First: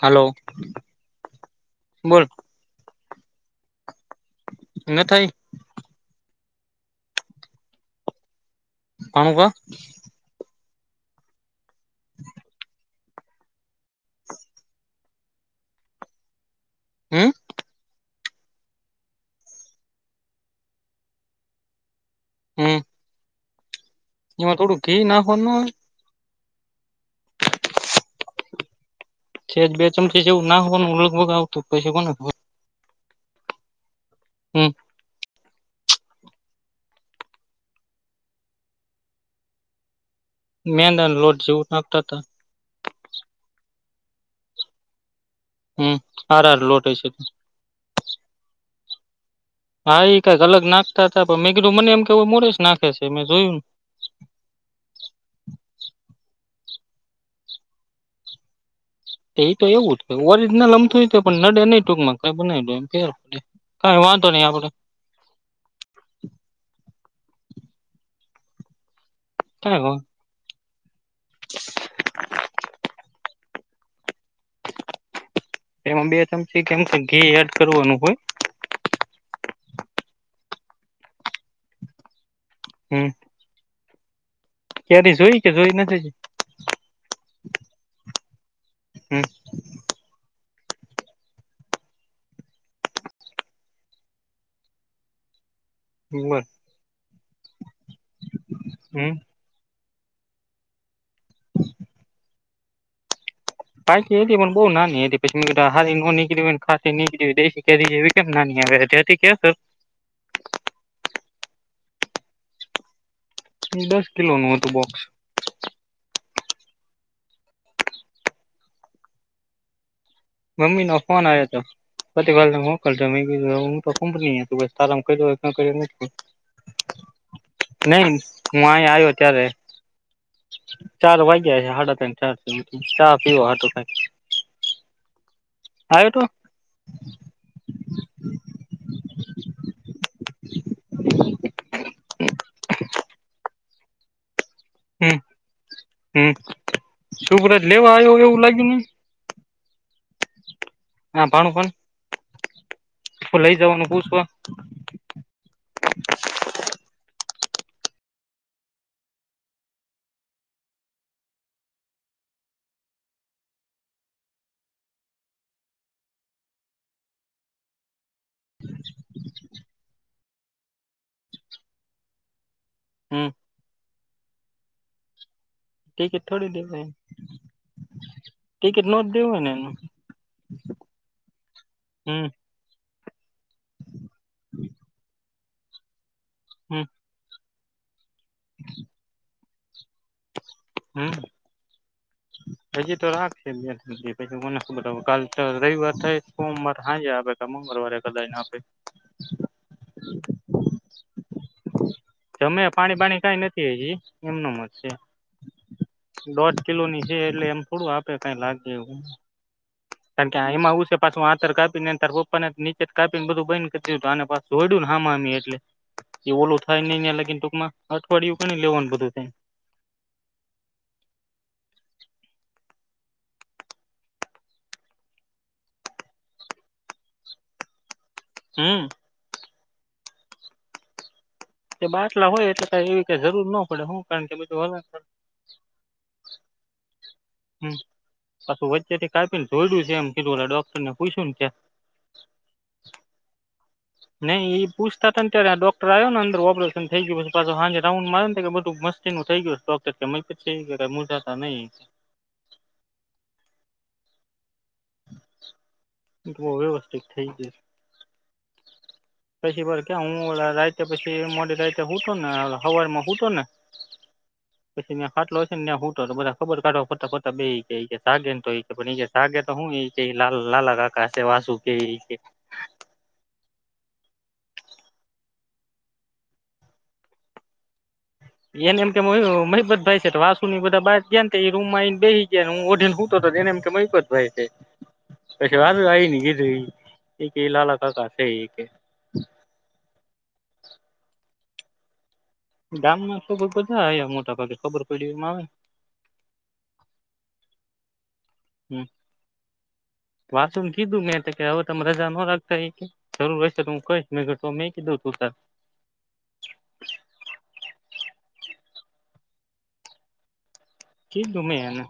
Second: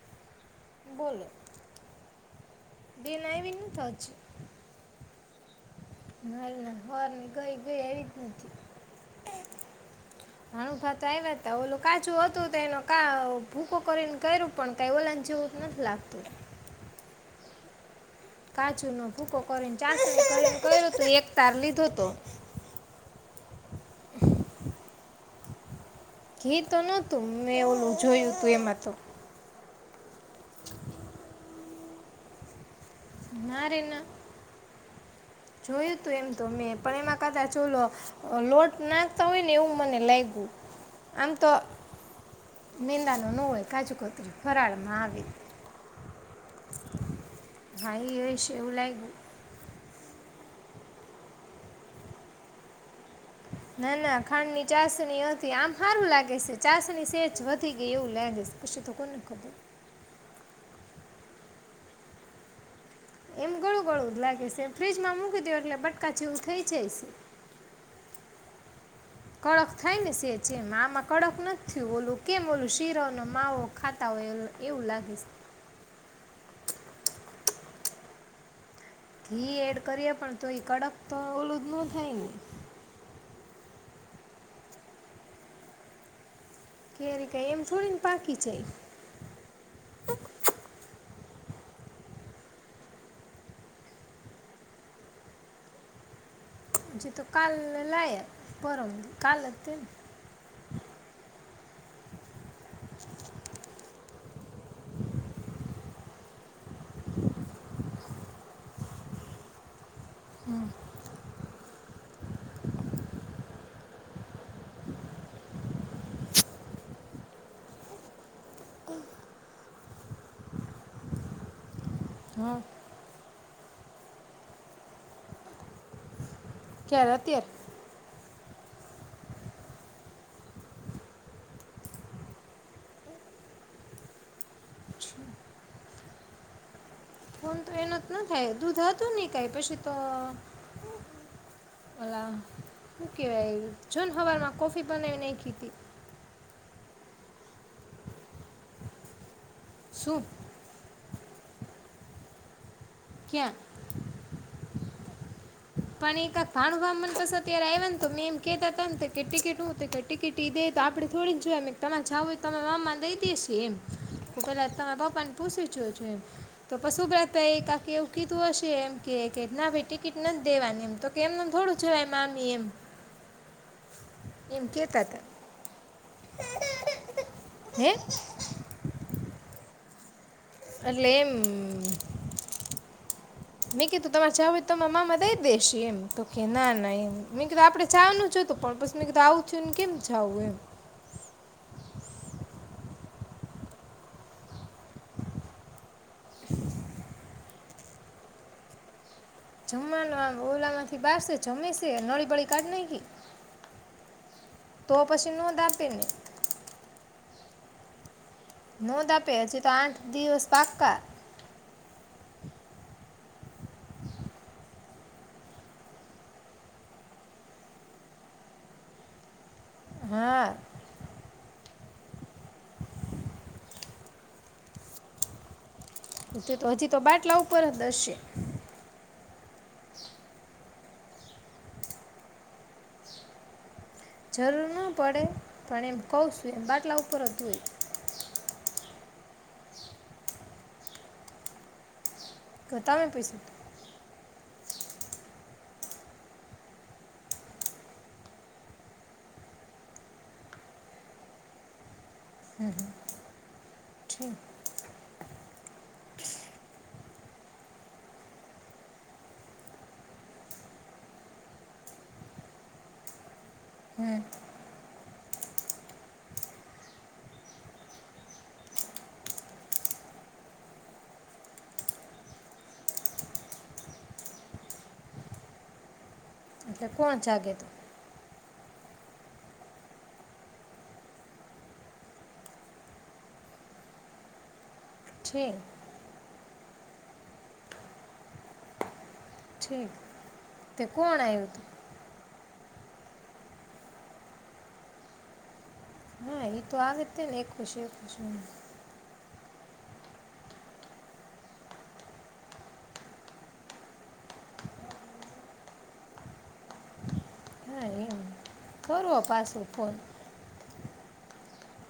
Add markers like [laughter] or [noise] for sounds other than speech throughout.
Hello બોલો બોલ. [unintelligible] નથ થઈ. [unintelligible] [unintelligible] નાણું ભા તો આવ્યા તા ઓલુ કાચું હતું તેનો. કા ભૂકો કરીને કર્યું પણ કઈ ઓલા ને જેવું નથી લાગતું. હમ. કાજુનો ભૂકો કરીન ચાસણી કરીન કયરુ તુ, એક તાર લીધો તો. હમ. એમાં થોડું ઘી નાખવેનું નો આવે? ઘી તો નતું, મેં ઓલું જોયું તું એમાં તો. સ્હેજ બે ચમચી જેવું નાખવાનું લગભગ આવતું. પછી કોને ખબર! ના રે ના. હમ જોયું તું એમ તો મેં. પણ એમાં કદાચ ઓલો લોટ નાખતા હોય ને એવું મને લાયગુ. મેંદાન લોટ જેવું નાખતા તા. કાજુકોતરી ફરાળમાં આવે. હં, હાર હાર લોટ હશે. હા એ હશે એવું લાગ્યું હા, એ કંઈક અલગ નાખતા હતા, પણ મેં કીધું મને એમ કે એવું મોરસ નાખે છે મેં જોયું ના ના ખાંડની ચાસણી હતી. આમ હારું લાગે સે. ચાસની સેજ વધી ગઈ એવું લાગે સે. તે, એ તો એવું જ. કંઈ ઓરિજનલ અમથું ય તે પણ નડે નંઈ ટૂકમાં. કંઈ બનાઈ દો એમ. ફેર પડે એમ ગળું કઈ ગળું જ વાંધો નહી લાગે છે. આપડે ફ્રીજમાં મૂકી દ્યો, એટલે બટકા જેવું થઈ જયશે. કડક કઈ થાય વાંધો ને સેચ એમ. આ કડક નથ થયું. કેમ ઓલું શીરો ન માવો ખાતા હોય એવું લાગે. એમાં બે ચમચી કેમ કે ઘી એડ કરવાનું હોય. ઘી એડ કરીએ પણ તો એ કડક તો ઓલું જ ન થાય ને? હમ. કેરી જોઈ કે જોઈ નથી. બાકી છે. હમ. હમ બ. હજી તો કાલ લાયા પરમ હમ કાલ જ તે. પાકી હતી પણ બહુ નાની હતી પછી મેં કીધું આ હારી ન નીકળી ખાસી નીકળી દેશી કેરી એવી કેમ નાની આવે કેસ. હમ. દસ કિલોનું હતું બોક્સ. મમ્મીનો ફોન આવ્યો હતો. હા [inaudible] હું તો કંપની ત તારા ક હો. ક્યારે અત્યારે? હું અહીં આવ્યો ત્યારે ચાર વાગ્યા છે સાડા ત્રણ ચાર ચા પીવા હાટુ થઈન. આવ્યો તો? ફોન તો એનો જ ન થાય દૂધ હતું ને કાંઈ પછી તો હું કેવાય જોન હવાર માં. કોફી હમ પણ નવી નખી હતી. હમ શુભરાજ લેવા આવ્યો હોય એવું લાગ્યું નહી. સુ? હા પણ કોણ હું ક્યાં લઈ જવાનું પૂછવા પણ એકા ભાણવા મન કસ ત્યારે આય્વ ને તો મેં એમ કેતા તા ને તે ટિકિટ હું તે કઈ ટિકિટ દે તો આપડે થોડી જ જોયા, મેં ક તમારે જાવું હોય તો તમે મામા દઈ દેશે એમ હ પેલા તમારા પપ્પાને પૂસી જો જો એમ તો પશુ [unintelligible] એક એવું કીધું હશે એમ કે કે ના ભઈ ટિકિટ ન દેવાની એમ તો કે એમનેમ થોડું જવાય મામી એમ હમ્મ. એમ કે તા તા. ટિકિટ થોડી દેવાય, હે ટિકિટ નો દેવું ને એમાં એટલે એમ મેં કીધુ તમારે જાવુ હોય તો તમા મામા દઈ દેેશે એમ. તો કે ના હમ ના એમ આપણે જાવાનું જ હતુ પણ પસી મેં કીધુ આવું ચૂન કેમ જાવુ એમ હમ હજી તો રાખશે બે તણ દિ પછી કોને ખબર [unintelligible] કાલ તો રવિવાર થાય, સોમવાર હાંજે આપે કાં મંગળવારે કદાચ આપે. જમવાનું આમ ઓલામાંથી બારશે, જમેશે, નળીબળી જમે કાઢ નાયખી ડોઢ કિલોની છે એટલે. એમ થોડું આપ કાંઈ લાગ. નોંધ [unintelligible] આપે હજી તો આઠ કારણ કે દિવસ એમાં એવું પાક્કા છે પાછું. [unintelligible] પન આત નીચેથી કાપીને બધુ બયન કર દીધું, અને પા જોડ્યું ને હામ હામી એટલે. એ ઓલું થાય નંઈ લીને ત્યાં લગીમાં. ટૂંકમાં અઠવાડિયું ગણી લેવાનું બધું થઈ ને. હા. તો હજી તો બાટલા ઉપર જ દશે. હમ. કે બાટલા હોય એટલે કાંઈ એવી કાંઈ જરૂર નો પડે હું. કારણ કે બધું જરૂર ના હલન પડે, પણ એમ કઉ છું એમ બાટલા ઉપર જ હોય હ, પાછું એસ્થેટિક કાપીને જોયડું છે એમ કીધું ઓલા ડોક્ટરને પૂયછું ને કે. કતામે પૈસા તો. નહીં એ પૂછતાતાને ત્યારે આ ડોક્ટર આવ્યો ને અંદર ઓપરેશન થઈ ગયું પછી પાછો હાંજે રાઉન્ડમાં આયવો ને તે કે બધું મસ્તીનું થઈ ગ્યું છે, ડોકર કે. મન કે [unintelligible] મૂંઝાતા નહી. હમ હ ઠીક. તો બો વ્યવસ્થિત થઈ ગ્યુ છે. પછી વાર ક્યા હું રાયતે પછી મોડી રાયતે હુતો ને, હવાર માં હુતો ને હમ પછી ન્યાં ખાટલો છે ને, ન્યાં હુતો તો, બધા ખબર કાઢવા ફરતા ફરતા બેઈ [unintelligible] શું એ કે લ લ લાલાકાકાએ સેવા શું કયરી, એ કે. એટલે કોણ જાગે તું? એને એમ કે મહીપતભાઈ છે તો વાસુની બધા બા જયાન તં ઈ રૂમમાં આઈને બેહી ગ્યા. હું ઓઢીન હુતોતો, તો એને એમ કે મહીપતભાઈ છે. ઠીક પછી વાત જ આવી નઈ કીધું ઈ. એક એ લ લ કકાશે એક. ઠીક તે કોણ આવ્યું તુ. ગામમાં શ બધા આ મોટા ભાગે ખબર પડી એમાં આવે. હા એ તો આ જ તે ને એક ખુશી એક ખુશી. હમ વાત કીધું મેં કે હવે તમ રજા ન રાખતા એ કે જરૂર રહેશે તો હું કહીશ મેં મેં કીધું તું. કરું હો પાસું ફોન. કીધું મેં એને.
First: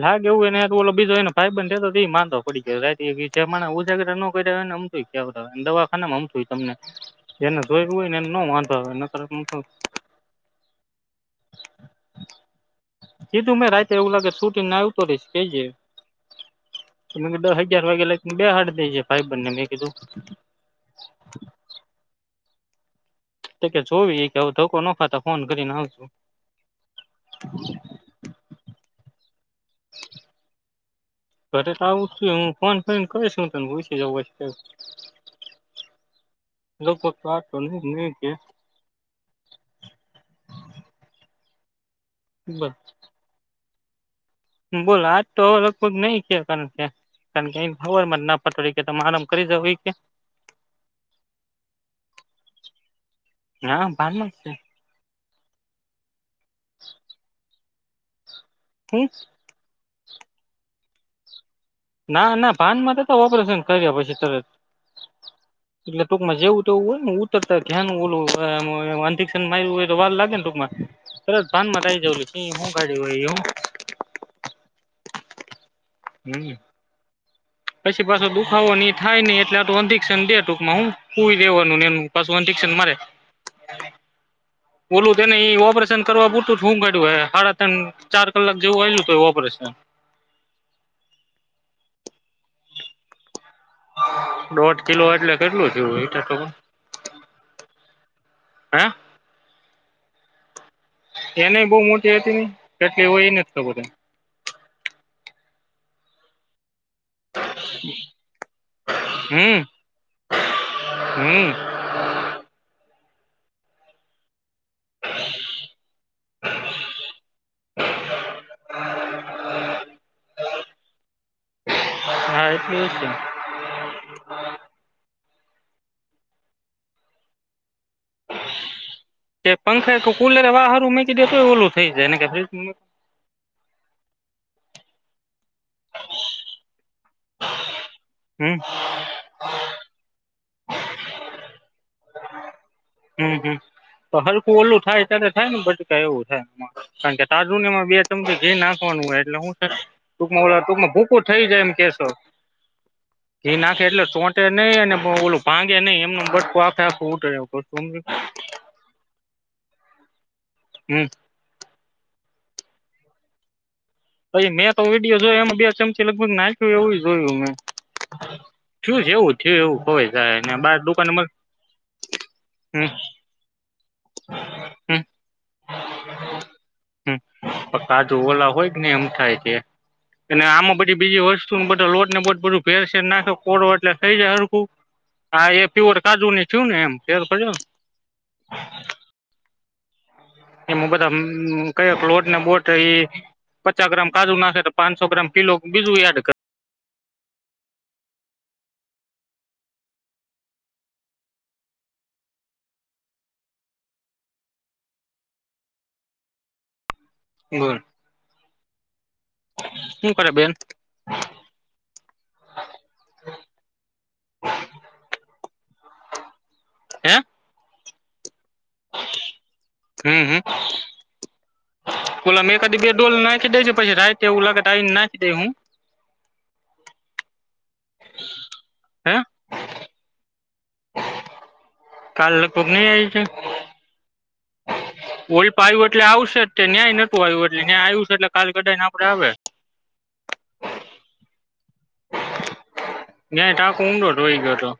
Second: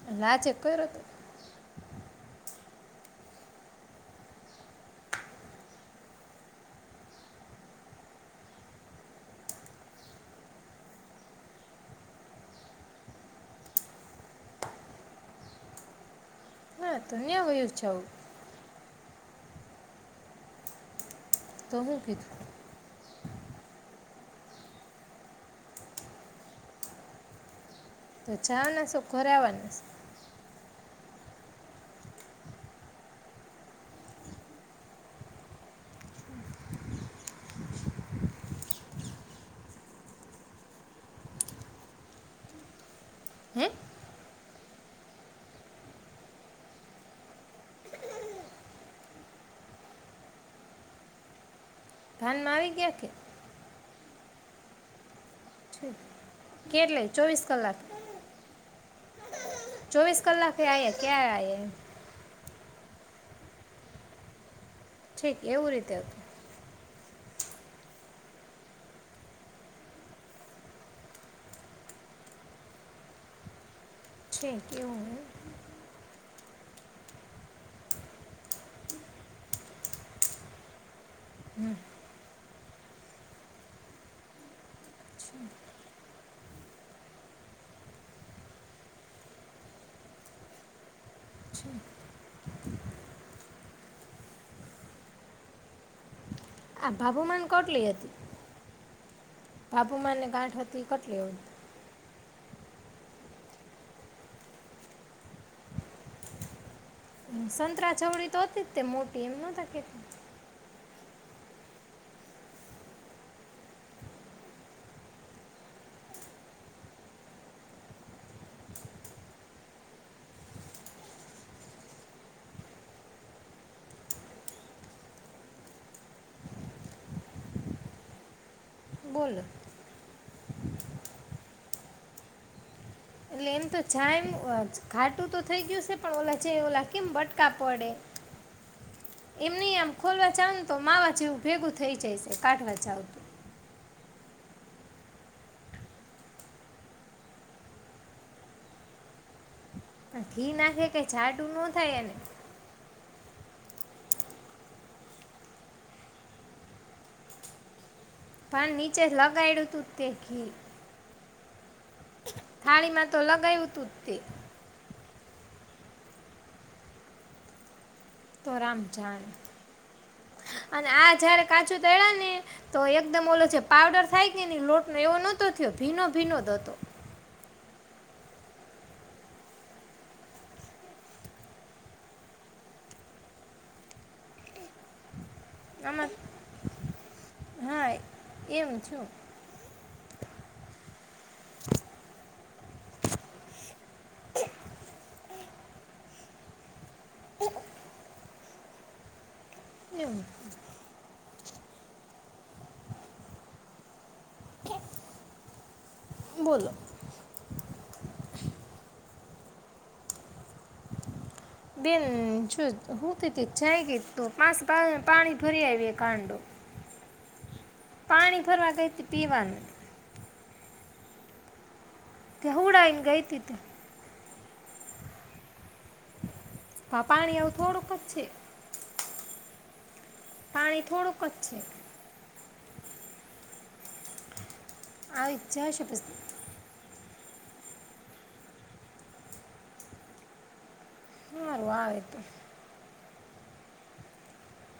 લાગ લાજે એવુંય ને કર્યો ઓલો તો બીજો એને ભાઈ બંધ થ મા. [unintelligible] સીધું મેં રાતે એવું લાગ શૂટિ ના આવતો રહીશ કેઈજે. હા તો મેં કીધું ન્યા દહ વયું અગિયાર વાગે જાવું લગી બેહાડી દેજે. ભાઈ બંને મેં કીધું. ત હું કીધું. તો કે જોવી કે આવ ધક્કો નખાતા ફોન કરીને આવજો. તો જવાના સો કે ઘરે અવાના. ઘરે તો આવું છું હું ફોન કરીને કહીશ હુ તને પૂછી જવું લોકો આ તો નહી નહી કે. બસ. હે બોલો આજ તો લગભગ નઈ કે કારણ કે કારણ એ ખબરમાં જ ના પતડી કે તમે આરામ કરી જાવ એ કે. ભાનમાં આવી ગયા કે. હા ભાનમાં છે. ઠીક. કેટલે ચોવીસ કલાક હે ચોવીસ કલાકે આ ક્યાં આ. ના ના ભાન માં તો હતો, ઓપરેશન કર્યા પછી તરત. ઠીક એવું રીતે હતું. તો હોય ને ઉતરતા ધ્યાન ઓલું અધિક માર હોય તો વા લાગે ને ટૂંકમાં, તરત ભાન માં રાઈ જવ હું ગાઢ હોય એું. છેક એવું એમ હમ્મ. પછી પાછો દુખાવો એ થાય નહી એટલે આું અધિક્શન દે ટૂંકમાં હું કુવી દેવાનું ને એનું પાછું અધિકશન મારે, બોલું તોને એ ઓપરેશન કરવા પૂરતું શું કાડ્યું હાડા તણ ચાર કલાક જેવું આયલું તો ઓપરેશન. ઠીક. દોઢ કિલો એટલે કેટલું થું ઈટર તો. આ ભભુમાન કોટલી હતી? હે બાબુમાન ને ગાંઠ હતી કટલી એને હતી બહુ મોટી હતી ને કેટલે એવું એ નથી તો બધ સંતરા છવડી તો હતીજ તે મોટી, એમ નતા કેતી હમ્મ. હા, એટલું એ છે. બોલો તે પંખે [unintelligible] પુલ વાહર ઉમેકી દે તો એ ઓલું થઈ જાયને કે [unintelligible] એટલે એમ તો જાયમ ખાટું તો થઈ ગયું છે, પણ ઓલા જે ઓલા કેમ બટકા પડે હમ એમ નહીં આમ ખોલવા જાવ તો માવા જેવું ભેગું થઈ જાય સે કાઢવા જા હમ, હમ. તો હલકું ઓલું થાય ત્યારે થાય ને બટકા એવું થાય. કારણ કે તારનું ને એમાં બે ચમકી ઘી નાખવાનું હોય એટલે હું છે પણ ટૂંકમાં ઘી ઓલા, નાખે ટૂંકમાં કે ભૂકું થઈ જાડું જાય એમ ન થાય કેશો. એને એ નાખે એટલે ચોંટે નહીં, અને ઓલું ભાંગે નહીં, એમનેમ બટકું આખેઆખું ઉતરે [unintelligible] તમ પણ નીચે લગાયડુતું તું જ તે ઘી. હમ. થાળીમાં તો લગાયવું તું જ. તે ભાઈ, મેં તો એમાં બે ચમચી લગભગ નાખ્યું એવું ય જોયું મેં. તો રામ થયું જાણ. જેવું થયું એવું હોય જાય ને બાર અને દુકાને આ જયારે કાજુ તયળાને, તો હમ એકદમ ઓલો જે પાવડર થાય કે ની લોટ નો, હમ એવો નહતો થ્યો. ભીનો ભીનો હતો. હમ કાજુ ઓલા હોય કેને એમ થાય છે. અને આમાં બધી બીજી વસ્તુ બધા લોટ ને બ બધું ભેરસેેર નાખે કોડો એટલે થઈ જાય હરખું હા એ પ્યોર આમાં કાજુની, થ્યું ને એમ. [unintelligible] એવું થ્યું. એમા બધા મ કયોક લોટ ને બોટ, એ પચા ગ્રામ કાજુ નાખે તો પાંચસો ગ્રામ કિલો બીજું એડ કર એમ બોલો ગણ, હું કરે બેન? બેન જો હુતિ તીત જાયગી તો [unintelligible] પાણી ભરી આવી કાંડો હે પાણી ભરવા ગઈ તી પીવાનું. તે ઓલામાં એકાદી બે હુડાઈને ડોલ ગઈ હતી નાખી તે દે છે પછી [unintelligible] તે એવું લાગત આઈ ન નાખી દે હું. [unintelligible] પાણી આવું થોડુંક જ છે. હે પાણી થોડુંકજ છે. [unintelligible] ઓલ આવી જ જશે પાયું એટલે પછી આવશે જ તે ન્યાય [unintelligible] [unintelligible] ન્યા આવ્યું છે એટલે કાલ કઢાઈને આપડે આવે હારુ આવે તો. ને ટાંકો ઊંડો ઢોય ગયો હતો.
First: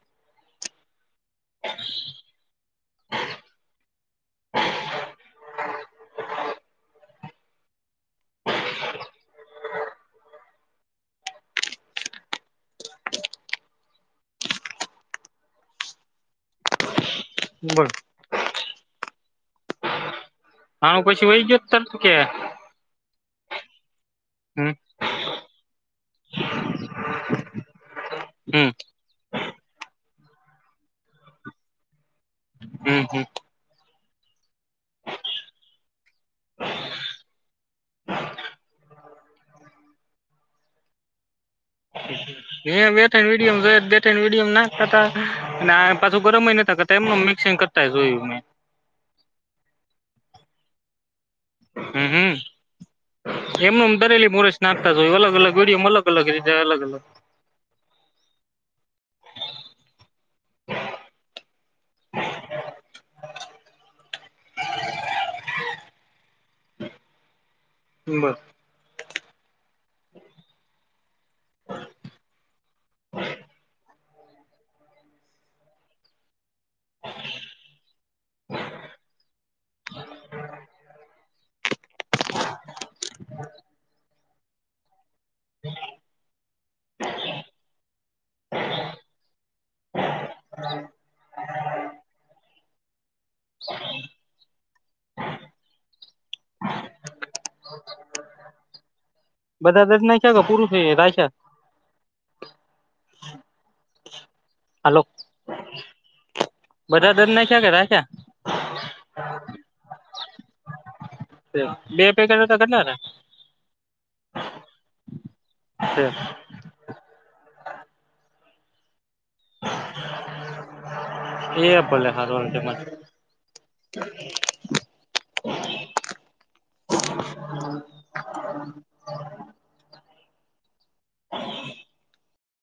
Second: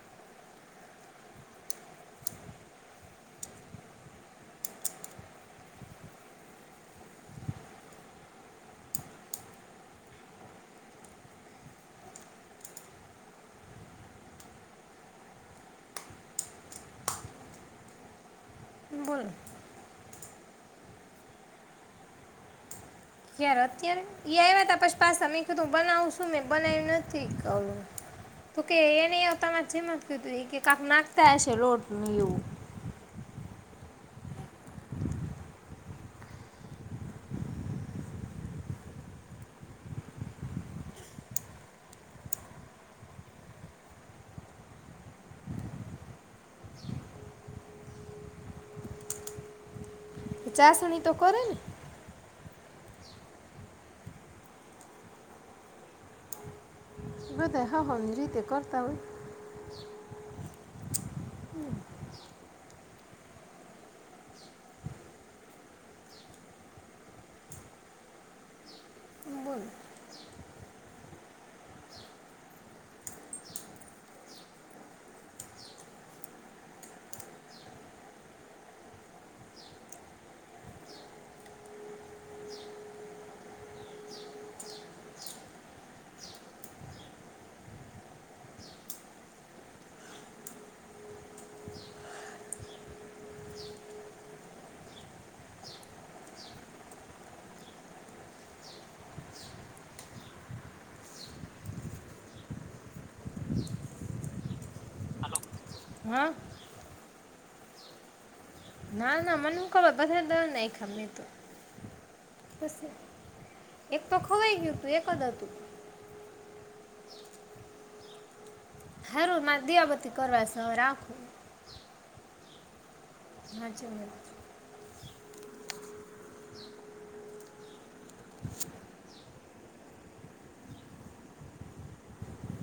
[inaudible] [inaudible] [inaudible] બોલ બોલો હાં, પછી વહી ગયો તર તો કે યાર અત્યારે એ આવ્યા હમ તા પછી પાસા, મે કીધું બનાવસુ મે બનાવ્યું નથી ક તો હમ કે એને આપતા [unintelligible] તો તે એ કે કાક નાખતા હશે લોટ હમ્મ, હમ્મ. [inaudible] અહીંયા બે ત્રણ વીડિઓમ જોયું તું બે ત્રણ વિડિઓ મા નાખાતા તા, ને આ પાછું ગરમય નતા કરતા, એમ મિક્સિંગ કરતા જોયું મે ચાશણી તો કરે ને હમ્મ, હમ્મ એમનેમ દરેલી મોરેશ નાખતા જ હોય અલગ અલગ વિડયોમાં અલગ અલગ રીતે અલગ અલગ હમ્મ જે તે કારતા હોય. બસ બોલો [inaudible] [inaudible] [inaudible] [inaudible] બધા દસ ના છે કે પૂરું થઈ જાય છે [unintelligible] હાલો હા. બધા દળ નાખ્યા કે રાખ્યા? ના ના મન હું ખબર બધા દળ નાખ્યા મેતો, બે પેકેટ હતા કેટલા [unintelligible] એક તો ખવાઈ ગયું તું, એક જ હતું. હતા હારું મારે દીવાબતી કરવા જાઉં, હવે રાખું એ ભલે [unintelligible] હાચી વાત છે. [inaudible] [inaudible]